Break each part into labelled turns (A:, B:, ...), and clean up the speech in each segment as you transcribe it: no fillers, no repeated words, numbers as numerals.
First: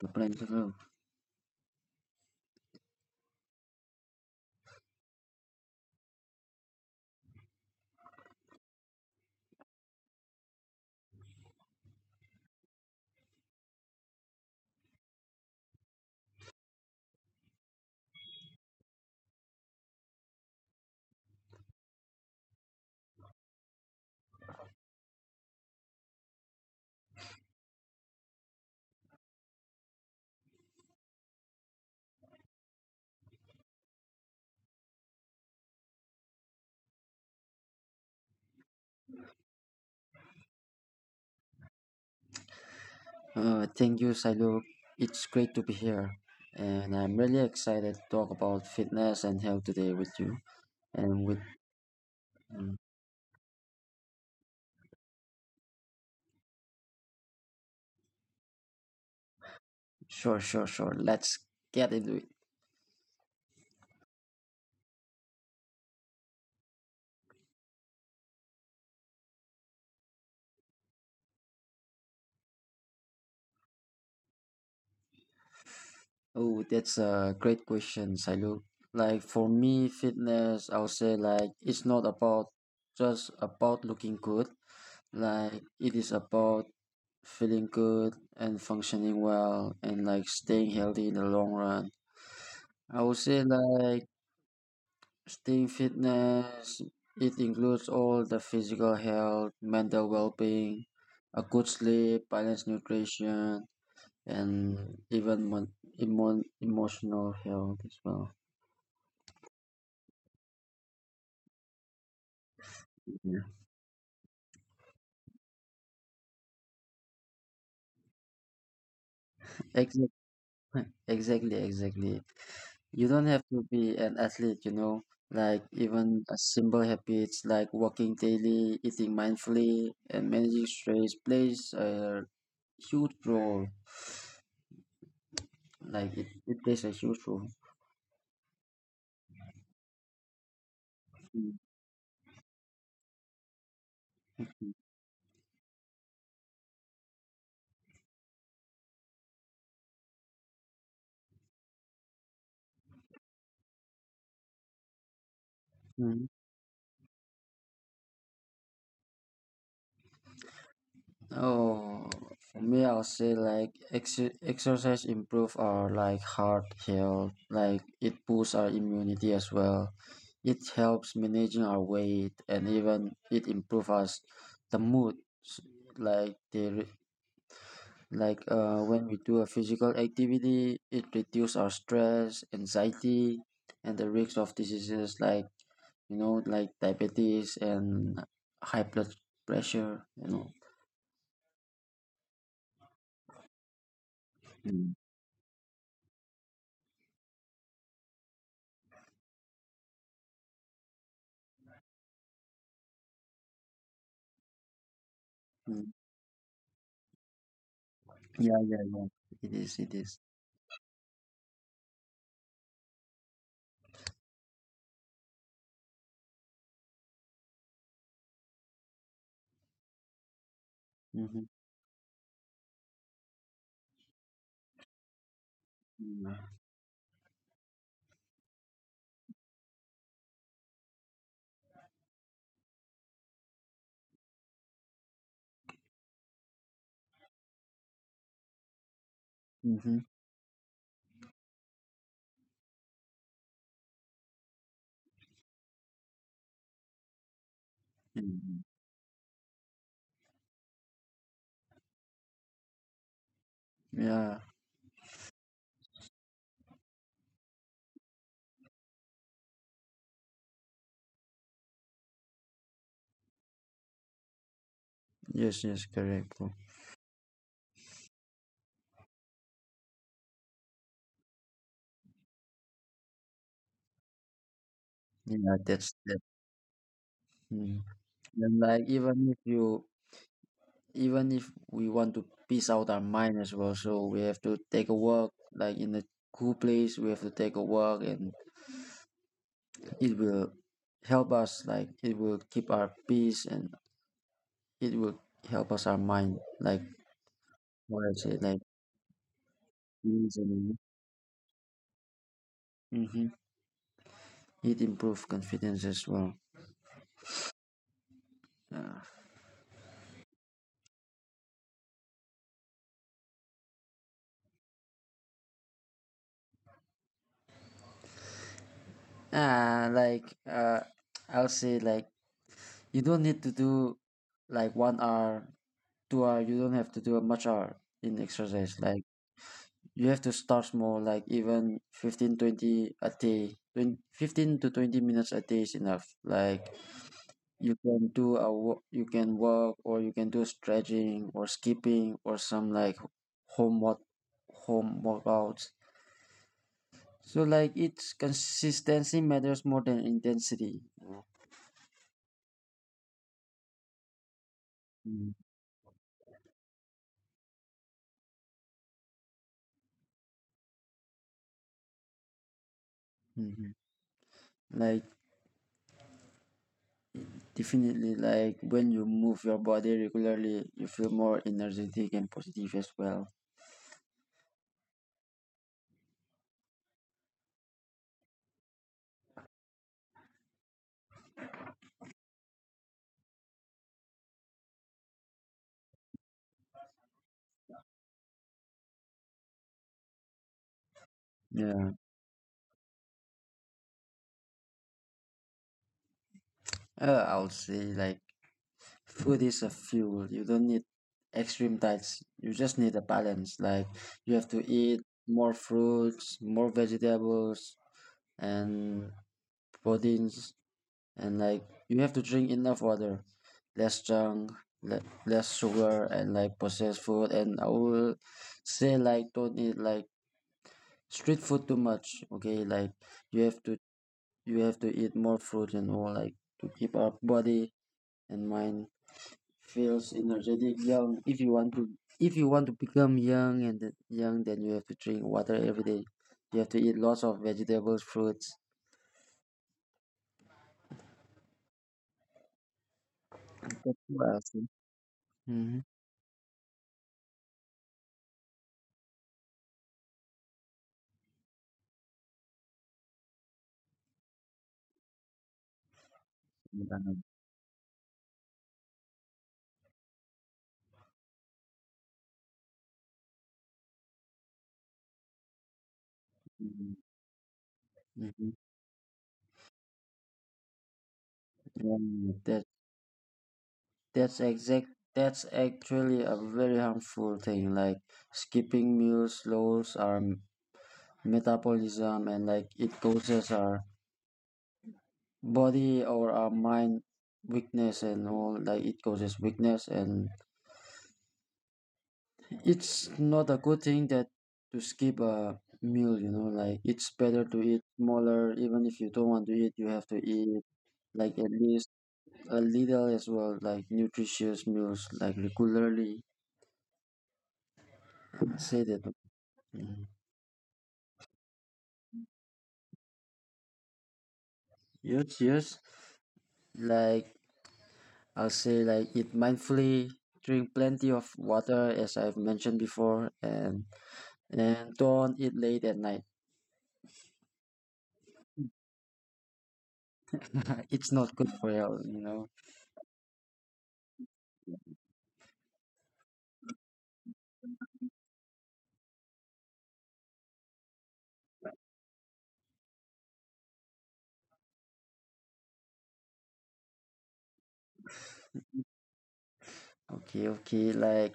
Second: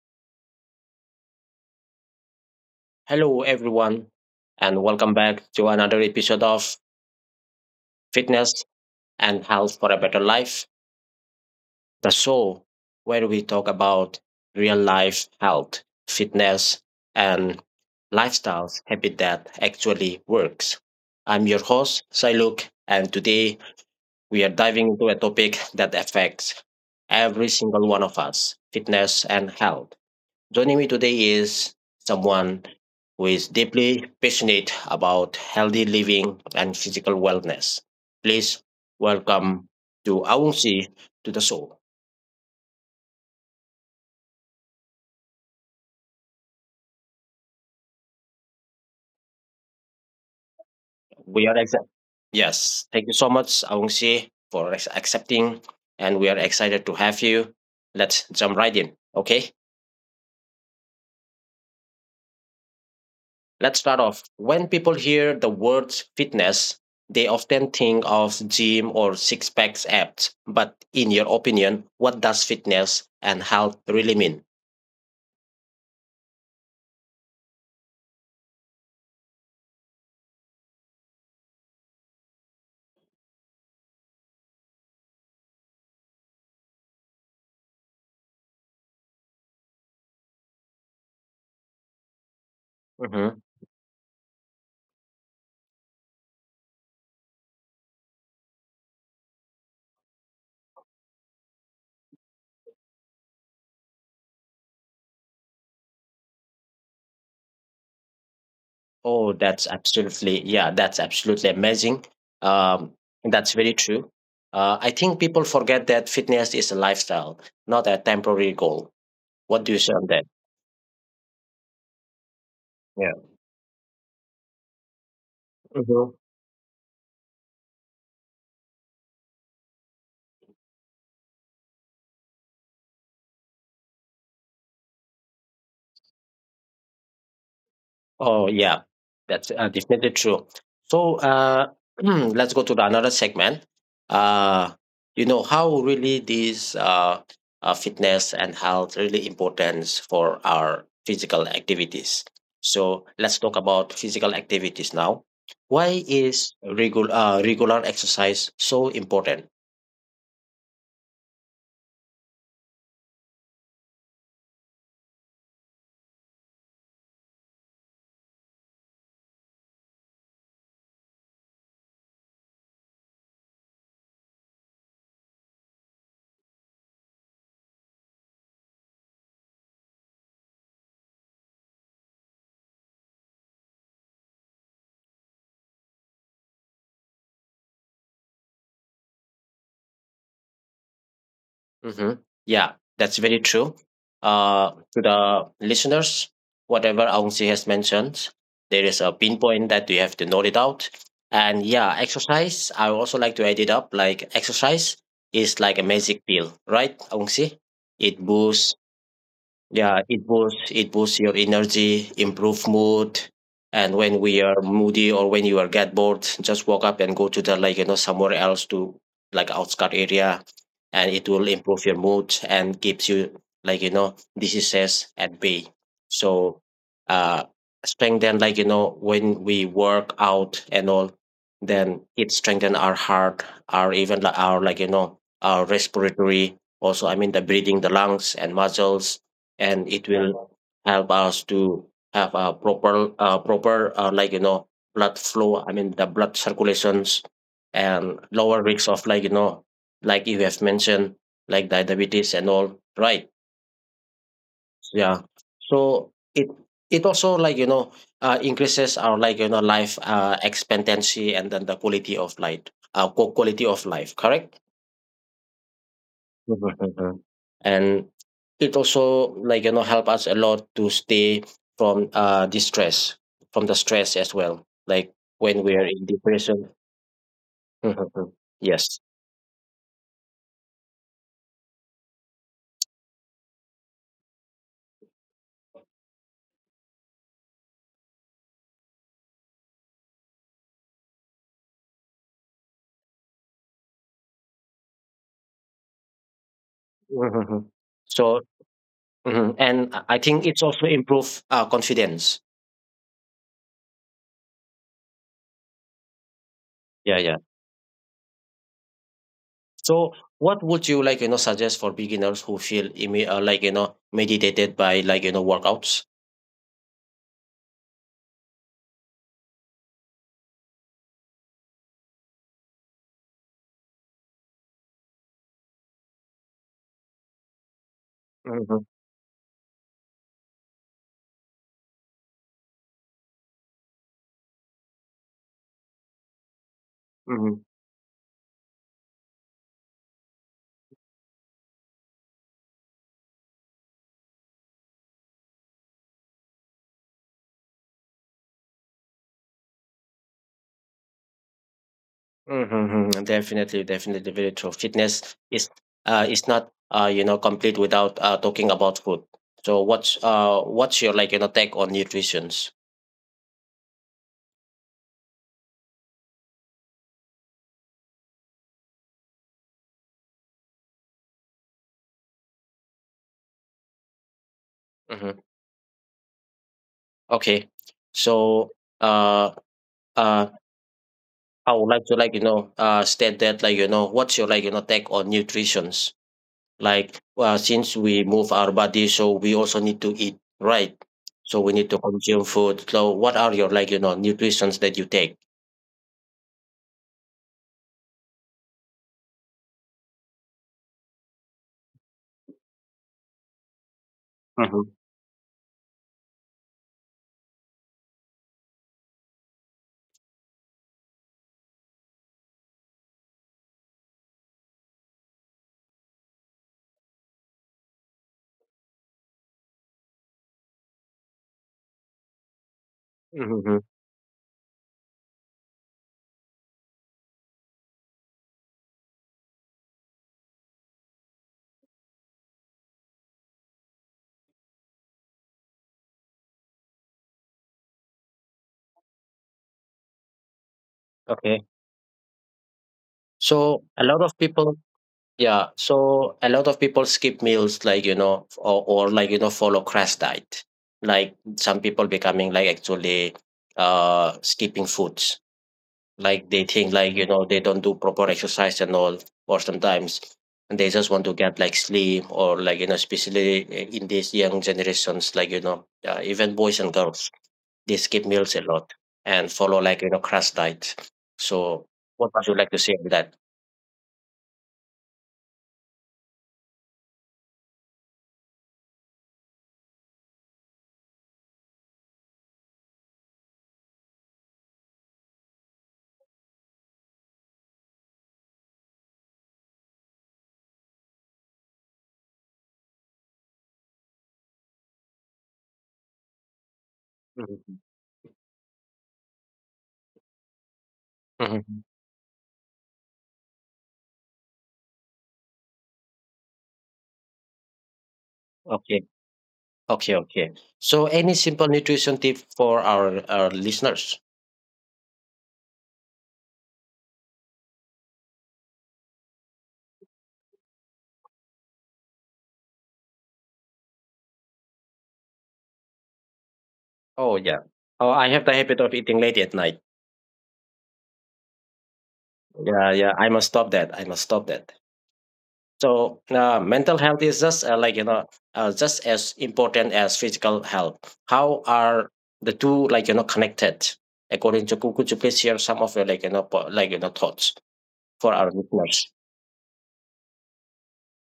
A: Hello.
B: Hello, everyone, and welcome back to another episode of Fitness and Health for a Better Life, the show where we talk about real life health, fitness, and lifestyles habit that actually works. I'm your host, Sailuk, and today we are diving into a topic that affects every single one of us fitness and health. Joining me today is someone who is deeply passionate about healthy living and physical wellness. Please welcome to Aungsi to the show.
A: Thank you, Sailu. It's great to be here. And I'm really excited to talk about fitness and health today with you. And with,
B: We are excited.
A: mm,
B: Yes, thank you so much, Aungsi, for accepting, and we are excited to have you. Let's jump right in. Okay.
A: sure, sure, sure. Let's get into it.
B: Let's start off. When people hear the words fitness, they often think of gym or six packs abs. But in your opinion, what does fitness and health really mean?
A: Oh, that's a great question, Sailu. Like for me, fitness, I'll say like it's not about just about looking good. Like it is about feeling good and functioning well and like staying healthy in the long run. I would
B: Mhm.
A: say like staying fitness, it includes all the physical health, mental well-being, a good sleep, balanced nutrition, and even emotional health as well.
B: Oh, that's absolutely, yeah, that's absolutely amazing. Um,
A: Yeah.
B: that's very true. I think people forget that fitness is a lifestyle, not a temporary goal. What do you say on
A: Exactly,
B: that?
A: exactly, exactly. You
B: Yeah.
A: don't have to be an athlete, like even a simple habits like walking daily, eating mindfully, and managing stress plays a huge role. Like it plays a huge role.
B: Oh, yeah, that's definitely true. So let's go to the another segment. Uh, you know how really these fitness and health really important for our physical activities. So let's talk about physical activities now. Why is regular regular exercise so important?
A: Oh, for me, I'll say like exercise improve our like heart health. Like it boosts our immunity as well. It helps managing our weight and even it improves us the mood. S- Like the re- like When we do a physical activity, it reduces our stress, anxiety, and the risk of diseases like you know like diabetes and high blood pressure.
B: Mm-hmm. Yeah, that's very true. To the listeners, whatever Aungsi has mentioned, there is a pinpoint that you have to note it out. And yeah, exercise, I also like to add it up. Like exercise is like a
A: Mm.
B: magic pill, right, Aungsi? It
A: Yeah,
B: boosts
A: yeah, yeah. It is, it
B: yeah,
A: is.
B: it boosts your energy, improve mood, and when we are moody or when you are get bored, just walk up and go to the like somewhere else to like outskirt area, and it
A: Mm-hmm.
B: will improve your mood and keeps you like diseases at bay.
A: Yeah.
B: So, uh, strengthen like when we work out and all, then it strengthen our heart, our even like our like our respiratory. Also, I mean the breathing, the lungs and muscles, and
A: Mm-hmm.
B: it will help us to have a proper like blood flow, I mean the blood circulations and lower risk of like like you have mentioned, like diabetes and all, right?
A: Yeah.
B: Yeah, so it also like increases our like life expectancy and then the quality of life, quality of life, correct.
A: Yes, yes, correct, bro.
B: Mhm, mhm. And it also like help us a lot to stay from distress, from the stress as well. Like
A: Yeah,
B: when we are
A: that's
B: in
A: that.
B: depression.
A: Mm.
B: Mhm, mhm.
A: And like
B: Yes.
A: even if we want to peace out our mind as well, so we have to take a walk, like in a cool place, we have to take a walk, and it will help us, like it will keep our peace, and it will help us our mind, like
B: Mhm.
A: what I
B: So
A: said, like
B: mhm. And I
A: peace
B: think it's
A: and
B: also improve confidence.
A: mm-hmm. It improve confidence as well.
B: Yeah, yeah.
A: Yeah.
B: So what would you like suggest for beginners who feel like meditated by like workouts?
A: Like I'll say like you don't need to do like 1 hour, 2 hour. You don't have to do much hour in exercise.
B: Mhm,
A: Like you have to start small. Like even 15-20 a day. 20, 15 to 20 minutes a day is enough. Like
B: mhm.
A: you can do a you can walk or you can do stretching or skipping or some like home work home workouts. So like it's consistency matters more than intensity.
B: Mm-hmm. Mm-hmm. Definitely, definitely, very true.
A: Mm.
B: Fitness is not complete without talking about food. So what's what's your like take on nutritions?
A: Mhm. Like definitely, like when you move your body regularly, you feel more energetic and positive as well.
B: Mm-hmm. Okay, so uh uh I would like to like state that like what's your like take on nutritions? Like since we move our body, so we also need to eat, right? So we need
A: Yeah.
B: to consume food. So what are your like nutritions that you take?
A: I would say like food is a fuel. You don't need extreme diets. You just need a balance. Like you have to
B: Mm-hmm.
A: eat more fruits, more vegetables, and proteins, and like you have to drink enough water, less junk, less sugar, and like processed food. And I will say like don't eat like street food too much, okay? Like you have to
B: Mm-hmm.
A: you have to eat more fruit and all, like to keep our body and mind feels energetic young. If you want to become young and young, then you have to drink water every day. You have to eat lots of vegetables fruits.
B: Okay. So a lot of people, yeah.
A: Mm-hmm.
B: So a lot of people skip meals, like or like follow crash diet. Like some people becoming like actually skipping foods. Like they think like they don't do proper exercise and all, or sometimes they just want to get like sleep or like especially in these young generations, like even boys and girls, they skip
A: Mm-hmm.
B: meals a lot and follow like crash diet. So
A: Yeah,
B: what would you like to say on that?
A: that's exact that's actually a very harmful thing, like skipping meals lows are metabolism, and like it causes our body or our mind weakness and all, like it causes weakness and it's not a good thing that to skip a meal, you know, like it's better to
B: Mhm.
A: eat smaller. Even if you don't want to eat, you have to eat like at
B: Mhm.
A: least a little as well, like nutritious meals, like regularly, say
B: Okay.
A: that. Mm.
B: Okay. Okay. So, any simple nutrition tip for our listeners?
A: Yes, yes. Like I'll say like eat mindfully, drink plenty of water as I've mentioned before, and don't eat late at night.
B: Oh, yeah. Oh, I have the habit of eating late at night.
A: It's not good for health, you know.
B: Yeah. Yeah. I must stop that. I must stop that. So, mental health is just like, just as important as physical health. How are the two, like, connected? According to Could you please share some of your, like, like, thoughts for our listeners?
A: Okay, okay. Like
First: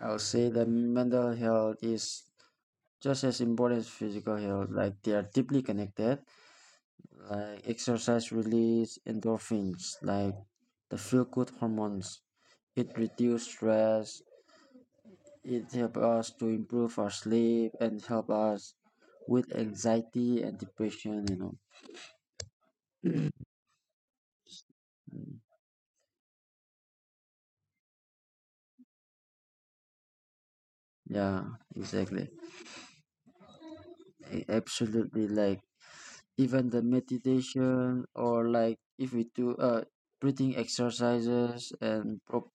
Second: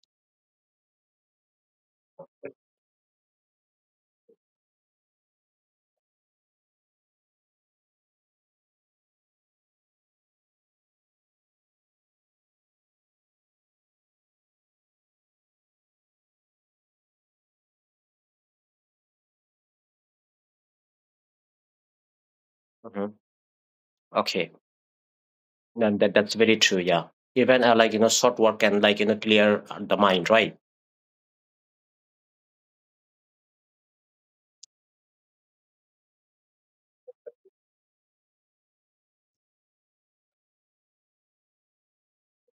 A: I'll say the mental health is just as important as physical health. Like they are deeply connected. Like exercise release endorphins, like the feel good hormones. It reduces stress. It helps us to improve our sleep and help us with anxiety and depression, you know.
B: Mhm. Okay. And that's very true. Yeah, even like short work can like clear the mind, right?
A: Yeah, exactly. Absolutely. Like even the meditation, or like if we do breathing exercises and proper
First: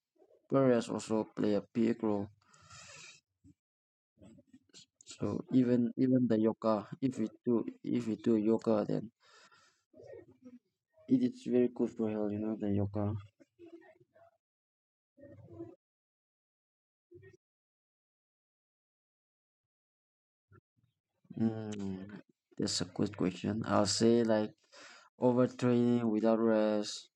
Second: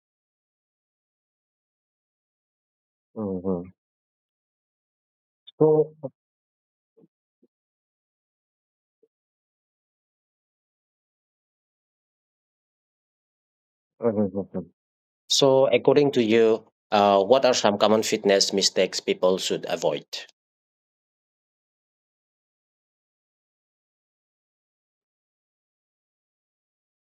A: rest also play a big role.
B: Mhm.
A: So even
B: So,
A: even the yoga, if we do yoga, then it is very good for health, you know, the yoga.
B: mhm. So according to you, what are some common fitness mistakes people should avoid?
A: Mm, that's a good question. I'll say like overtraining without rest,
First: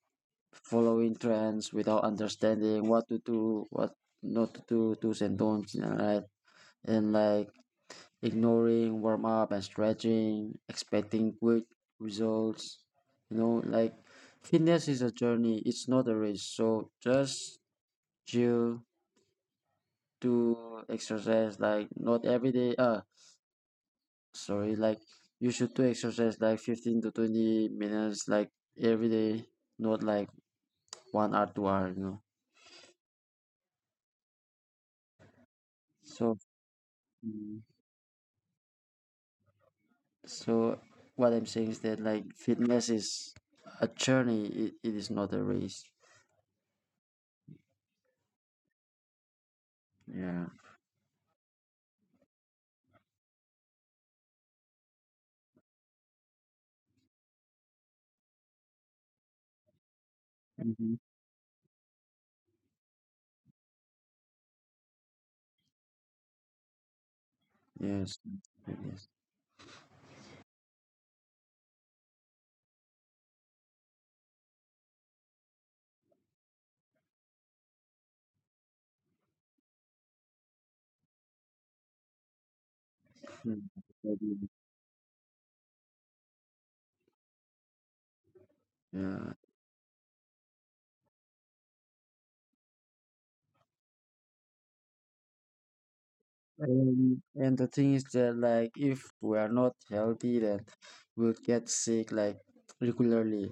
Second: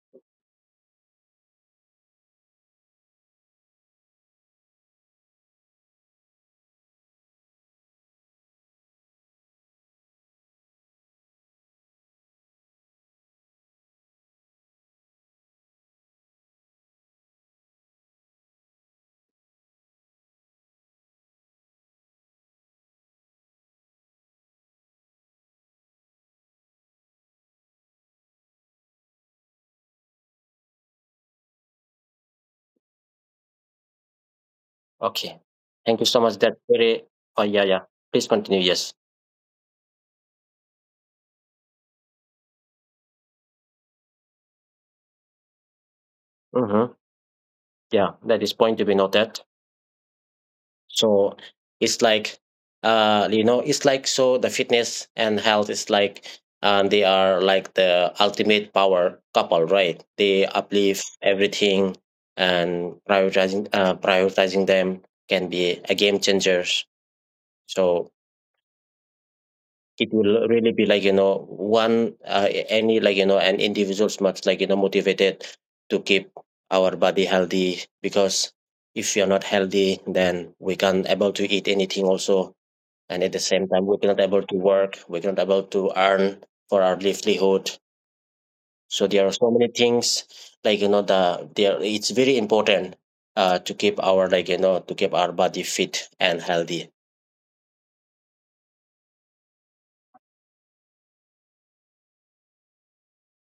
A: following trends without understanding what to do, what not to do, do's and don'ts, you know, right? And like ignoring warm up and stretching, expecting quick results. You know, like fitness is a journey, it's not a race. So just chill, do exercise like not every day. Sorry, like you should do exercise like 15 to 20 minutes like every day, not like 1 hour, 2 hour, you know.
B: Okay, thank you so
A: So,
B: much. That's very. Oh
A: mm,
B: yeah, yeah. Please continue. Yes.
A: so what I'm saying is that like fitness is a journey. It is not a race.
B: Mm-hmm. Yeah, that is point to be noted.
A: Yeah.
B: So it's like it's like, so the fitness and health is like, and they are like the ultimate power couple, right? They
A: Hmm.
B: uplift everything, and prioritizing them can be a game changers. So
A: Yes. It is.
B: it will really be like one any like an individual's much like motivated to keep our body healthy, because if you're not healthy, then we can't able to eat anything also, and at the
A: Mm,
B: same time we cannot able
A: maybe.
B: to work, we cannot able to earn for our livelihood. So there
A: Yeah.
B: are so many things like the there, it's very important to keep our like to keep our body fit and healthy.
A: And the thing is that like if we are not healthy, then we'll get sick like regularly.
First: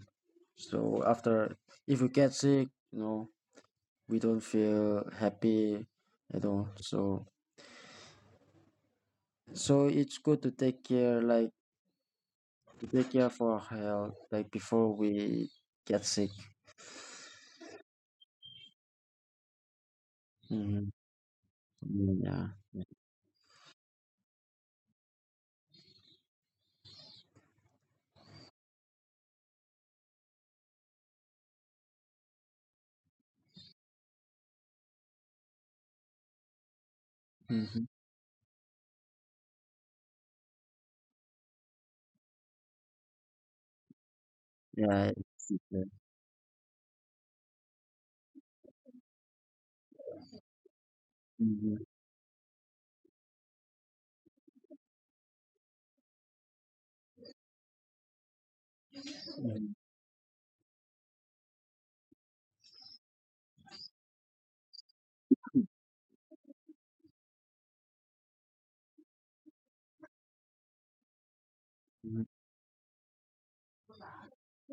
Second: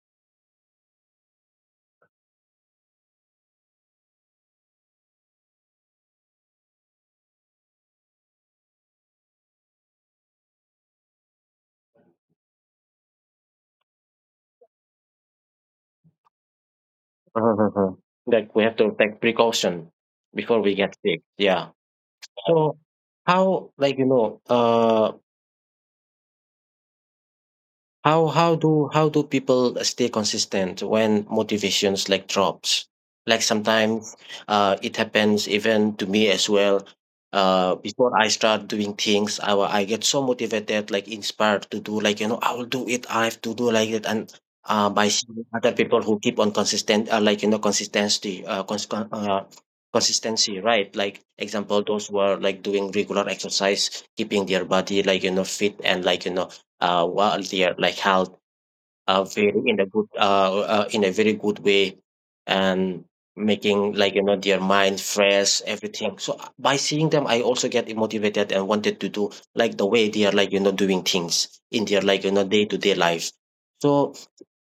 A: So after, if we get sick, you know, we don't feel happy at all. So it's good to take care for our health, like before we get sick.
B: Mhm. Like we have to take precaution before we
A: Mhm.
B: get sick, yeah.
A: Mm. Yeah.
B: So how like how do people stay consistent when motivations like drops? Like sometimes it happens even to me as well.
A: Mm-hmm.
B: Before I start doing things, I get so motivated, like inspired to do, like I will do it. I have to do like it, and
A: Yeah.
B: by seeing other people who keep on consistent, like consistency, right? Like
A: Mhm,
B: example, those who are like doing regular exercise, keeping their body like fit, and like while they are like held very in a good in a very good way, and making like their mind fresh everything. So by seeing them, I also get motivated and wanted to do like the way they are like doing things in their
A: mhm.
B: like day-to-day life. So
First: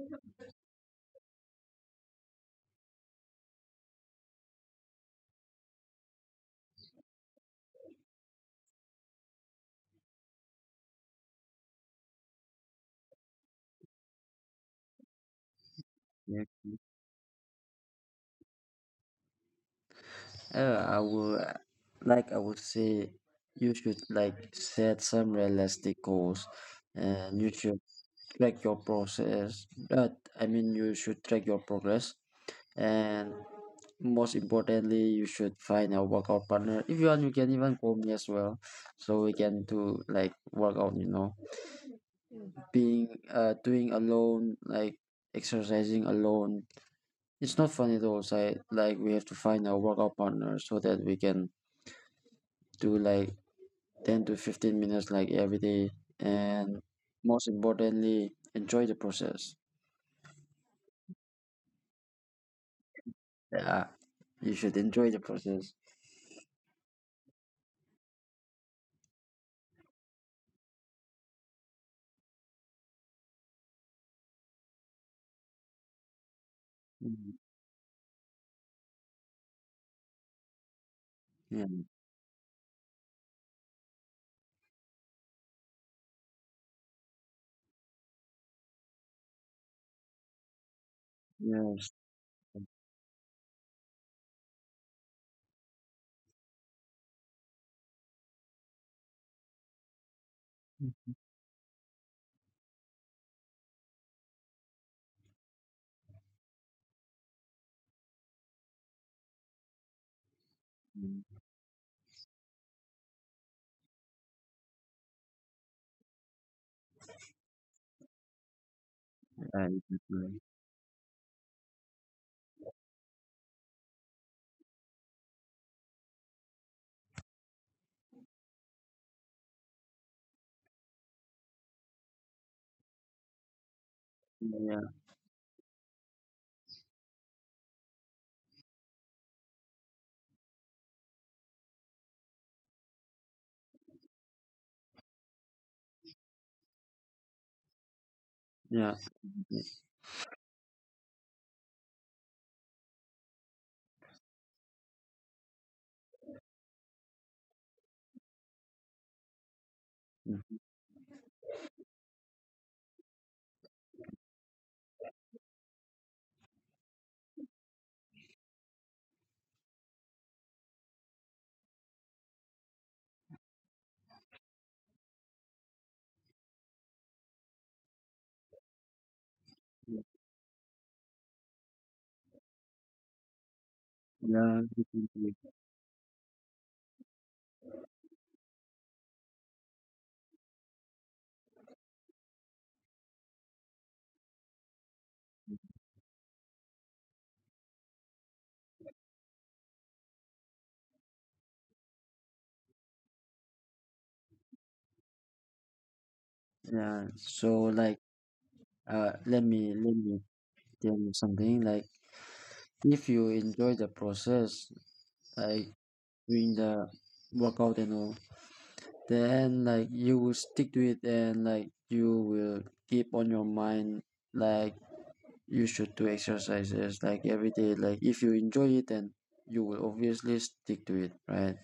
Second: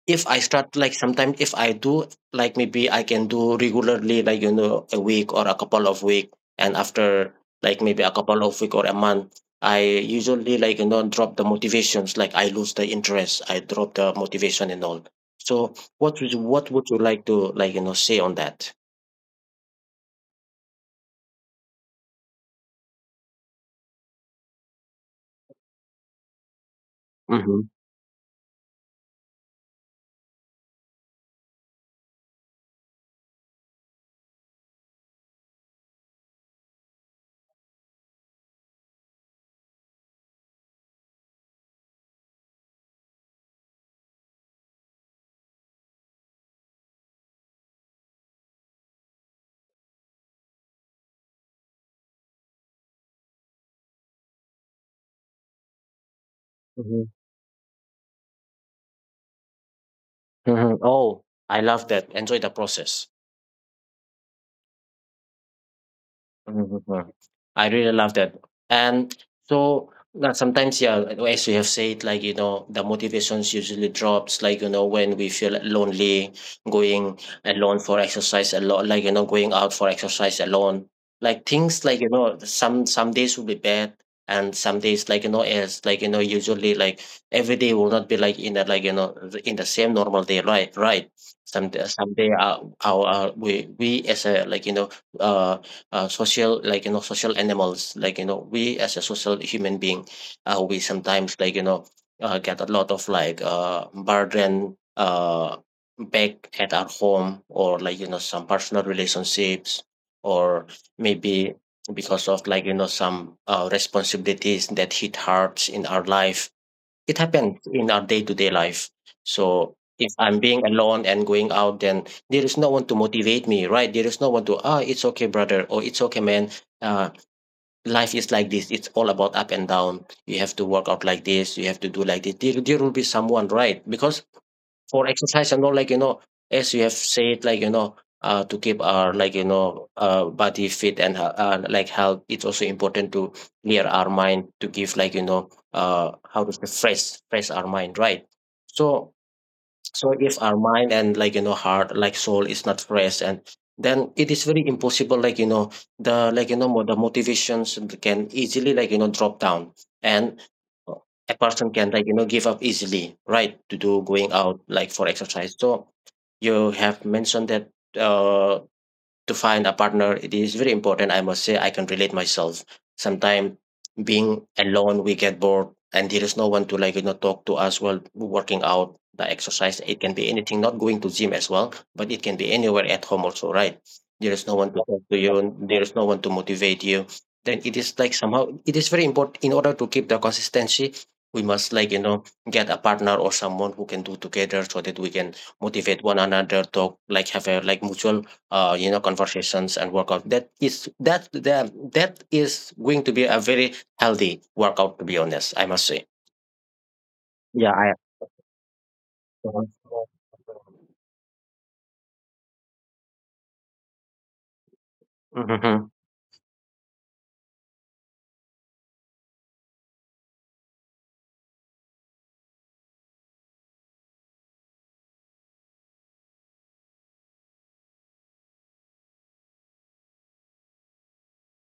B: if I start, like sometimes if I do, like maybe I can do regularly like a week or a couple of week, and after like maybe a couple of week or a month, I usually like drop the motivations, like I lose the interest, I drop the motivation and all. So what would you,
A: Yeah.
B: what would you like to like say on that?
A: Uh, I will, uh, like I would say, you should like set some realistic goals, and you
B: Mm-hmm.
A: should track your process. But I mean, you should track your progress, and most importantly, you should find a workout partner. If you want, you can even call me as well, so we can do like workout. Being Doing alone, like exercising alone, it's not fun at all, so like we have to find a workout partner so that we can do like 10 to 15 minutes like every day, and
B: Mm-hmm.
A: most importantly, enjoy the process.
B: Hmm, oh I love that, enjoy the process.
A: Yeah, you should enjoy the process.
B: Mhm. I really love that. And so that sometimes, yeah, as you have said, like, the motivations usually drops, like, when we feel lonely, going
A: Mm,
B: alone for exercise a lot, like, going out for exercise alone. Like
A: yeah.
B: things like, some days will be bad, and some days like, as like, usually like every day will not be like in the like, in the same normal day, right? Right. Some
A: Yes.
B: someday our we as a like, uh social like social animals, like we as a social human being, we sometimes like get a lot of like burden back at our home or like some personal relationships, or
A: Mm,
B: maybe because of like some responsibilities that hit hard in our life. It happens in our day-to-day life.
A: yeah,
B: So if I'm
A: exactly.
B: being alone and going out, then there is no one to motivate me, right? There is no one to, ah, it's okay, brother, or it's okay, man. Uh, Life is like this. It's all about up and down. You have to work out like this. You have to do like this. There will be someone, right? Because
A: Yeah,
B: for exercise and all, as you have said, to keep our, body fit and like health, it's also important to clear our mind, to give, how to say, fresh our mind, right?
A: yeah,
B: So so if our mind and, heart, like soul, is not fresh, and then it is very impossible, the, the motivations can easily, drop down, and a person can, give up easily, right, to do going out like for exercise. So you have mentioned that, uh to find a partner, it is very important. I must say I can relate myself. Sometimes being alone, we get bored, and there is no one to, talk to us while working out, the exercise. It can be anything, not going to gym as well, but it can be anywhere at home also, right? There is no
A: yeah.
B: one to talk to you,
A: Definitely.
B: and there is no one to motivate you. Then it is like somehow it is very important in order to keep the consistency. We must, get a partner or someone who can do together, so that we can motivate one another, talk, like have a like mutual, conversations and workout. That is going to be a very healthy workout, to be honest, I must say.
A: Yeah. So
B: Yeah, I
A: like let me let me tell you something, like if you enjoy the process, like
B: Mhm,
A: doing the workout and all, then like you will stick to it, and like you will keep on your mind like you should do exercises like every day. Like if you enjoy it, then you will obviously stick to it, right?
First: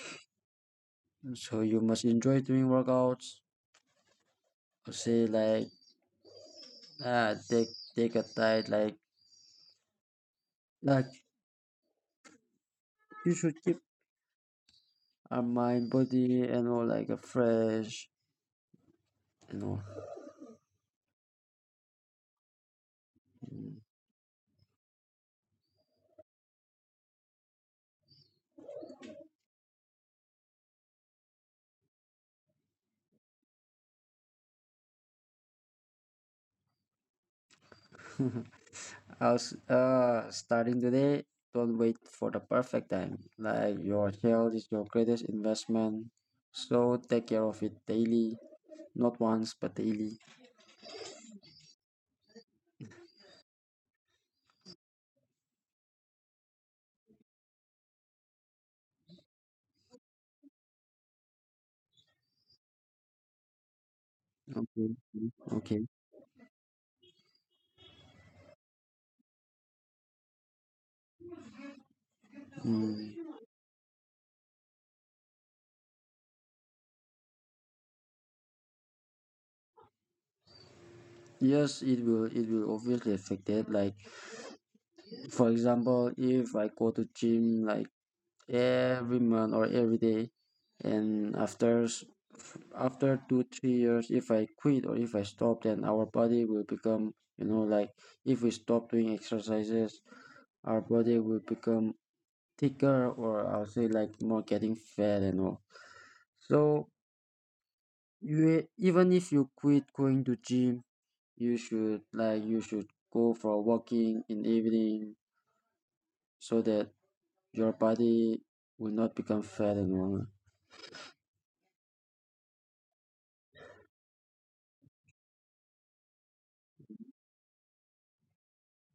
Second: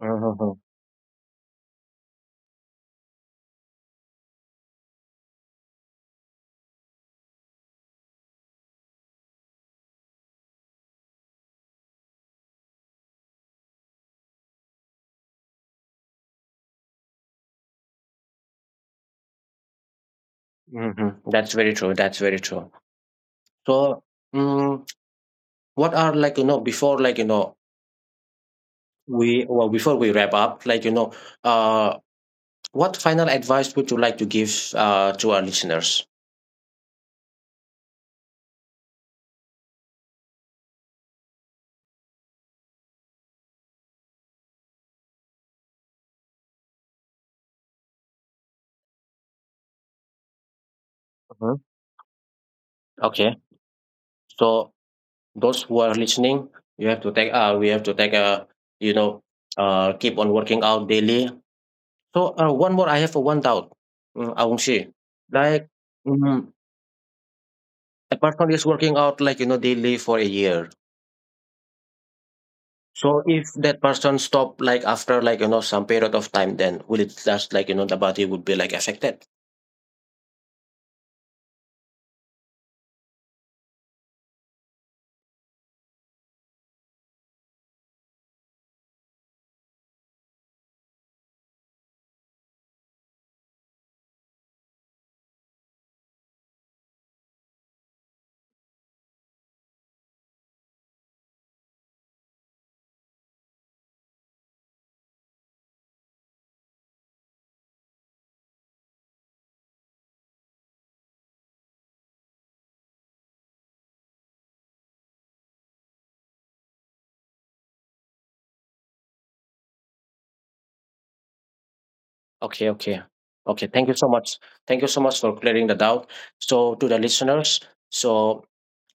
B: mhm,
A: So you must enjoy doing workouts. Say like uh take take a diet like like you should keep our mind body and all like a fresh, you
B: mhm. That's very true. That's very true. So, um, what are, before, we before we wrap up, uh what final advice would you like to give to our listeners?
A: know. How's starting today? Don't wait for the perfect time. Like your health is your greatest investment. So take care of it daily. Not once but daily.
B: Mhm. Okay, so those who are listening, you have to take we have to take a, you know keep on working out daily. So one more, I have one doubt, Aungshi.
A: Okay.
B: Like
A: Okay.
B: mm, a person is working out, daily for a year. So
A: Mm.
B: if that person stop like after, some period of time, then will it just, the body would be like affected?
A: Yes, it will obviously affect it. Like for example, if I go to gym like every month or every day, and after 2-3 years if I quit or if I stop, then our body will become you know like, if we stop doing exercises our body will become thicker, or I'll say like more getting fat and all. So, you even if you quit going to gym, you should go for walking in the evening, so that your body will not become fat and all.
B: Okay, okay. Okay, thank you so much. Thank you so much for clearing the doubt. So to the listeners, so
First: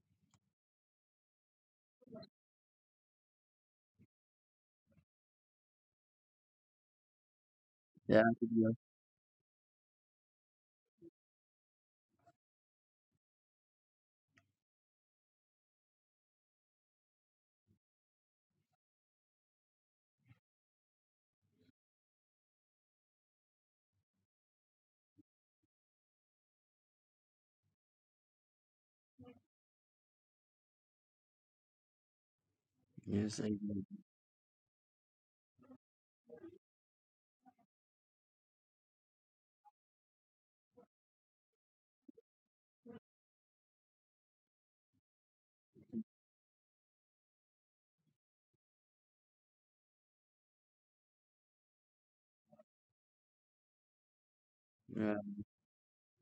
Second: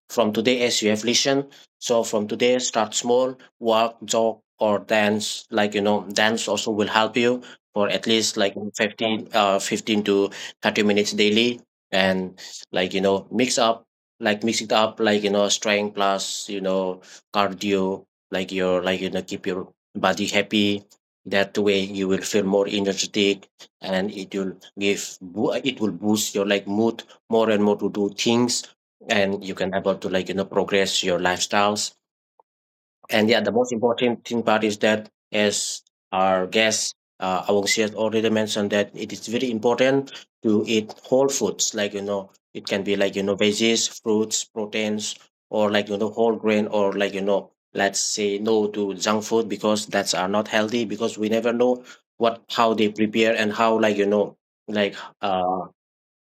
B: from today, as you have listened, so from today, start small, walk, jog, or dance. Like, you know, dance also will help you for at
A: Yeah.
B: least like 15, 15 to 30 minutes daily. And, mix up, like mix it up, strength plus, cardio, like your, keep your body happy. That way you will feel more energetic, and it will it will boost your like mood more and more to do things, and you can able to, progress your lifestyles. And
A: Yes,
B: yeah,
A: I
B: the most
A: do.
B: important thing part is that, as our guest, Awang Siat already mentioned, that it is very important to eat whole foods, it can be, veggies, fruits, proteins, or, whole grain, or, let's say no to junk food, because that's are not healthy, because we never know what, how they prepare, and how, like,
A: Yeah,
B: uh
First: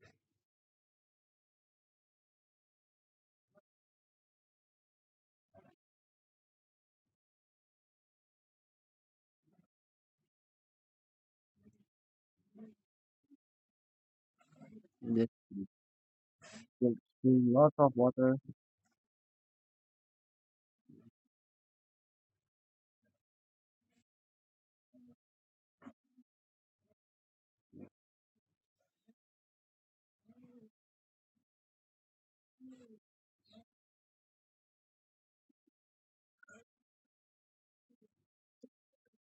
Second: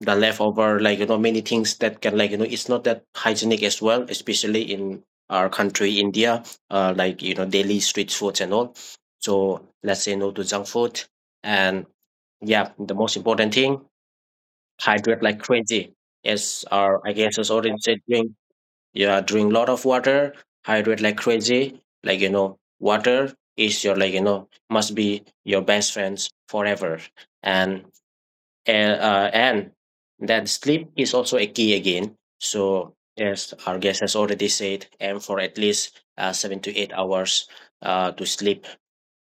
B: the leftover, many things, that can, it's not that hygienic as well, especially in our country India, daily street foods and all. So let's say no to junk food. And yeah, the most important thing, hydrate
A: let's
B: like crazy, as
A: drink
B: our, I guess, as already
A: lots of
B: said, drink,
A: water.
B: yeah, drink lot of water. Hydrate like crazy, water is your, must be your best friends forever. And and uh, and that sleep is also a key again. So as our guest has already said, aim for at least 7 to 8 hours to sleep,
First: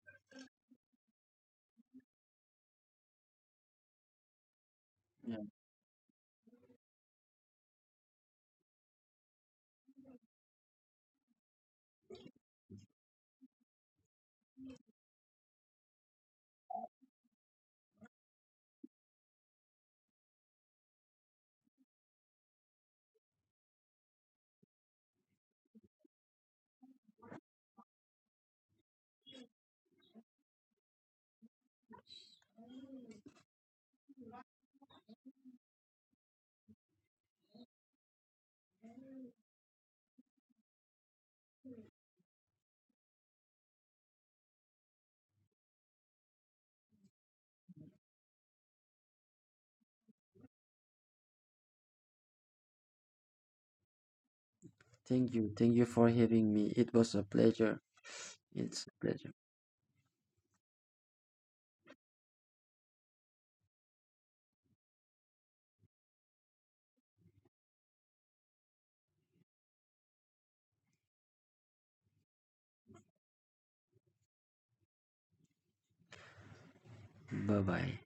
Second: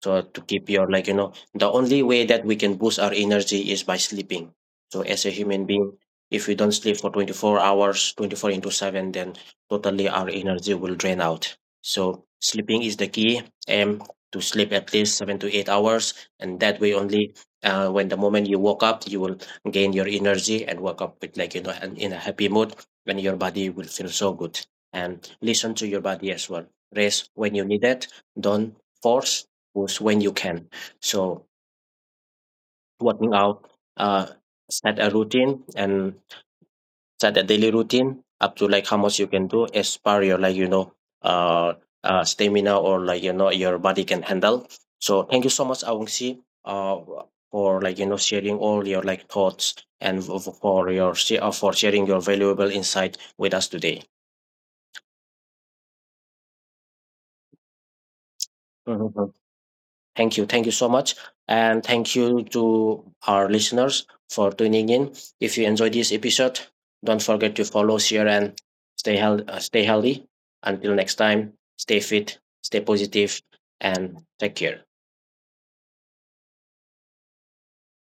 B: so to keep your, the only way that we can boost our energy is by sleeping. So as a
A: Yeah,
B: human being, if we don't sleep for 24 hours, 24 into 7, then totally our energy will drain out. So sleeping is the key. Aim to sleep at least 7 to 8 hours, and that way only, when the moment you woke up, you will gain your energy and wake up with, and in a happy mood. When your body will feel so good, and listen to your body as well, rest when you need it, don't force goals when you can. So working out, uh, set a routine, and set a daily routine up to like how much you can do as per your, uh, stamina, or, your body can handle. So thank you so much, Awangsi, uh for, sharing all your like thoughts, and for sharing your valuable insight with us today.
A: thank you. Thank you for having me. It was a pleasure. It's a
B: Mhm.
A: pleasure.
B: Thank you. Thank you so much. And thank you to our listeners for tuning in. If you enjoyed this episode, don't forget to follow, share, and stay, health, stay healthy. Until next time, stay fit, stay positive, and take care.
A: Bye bye.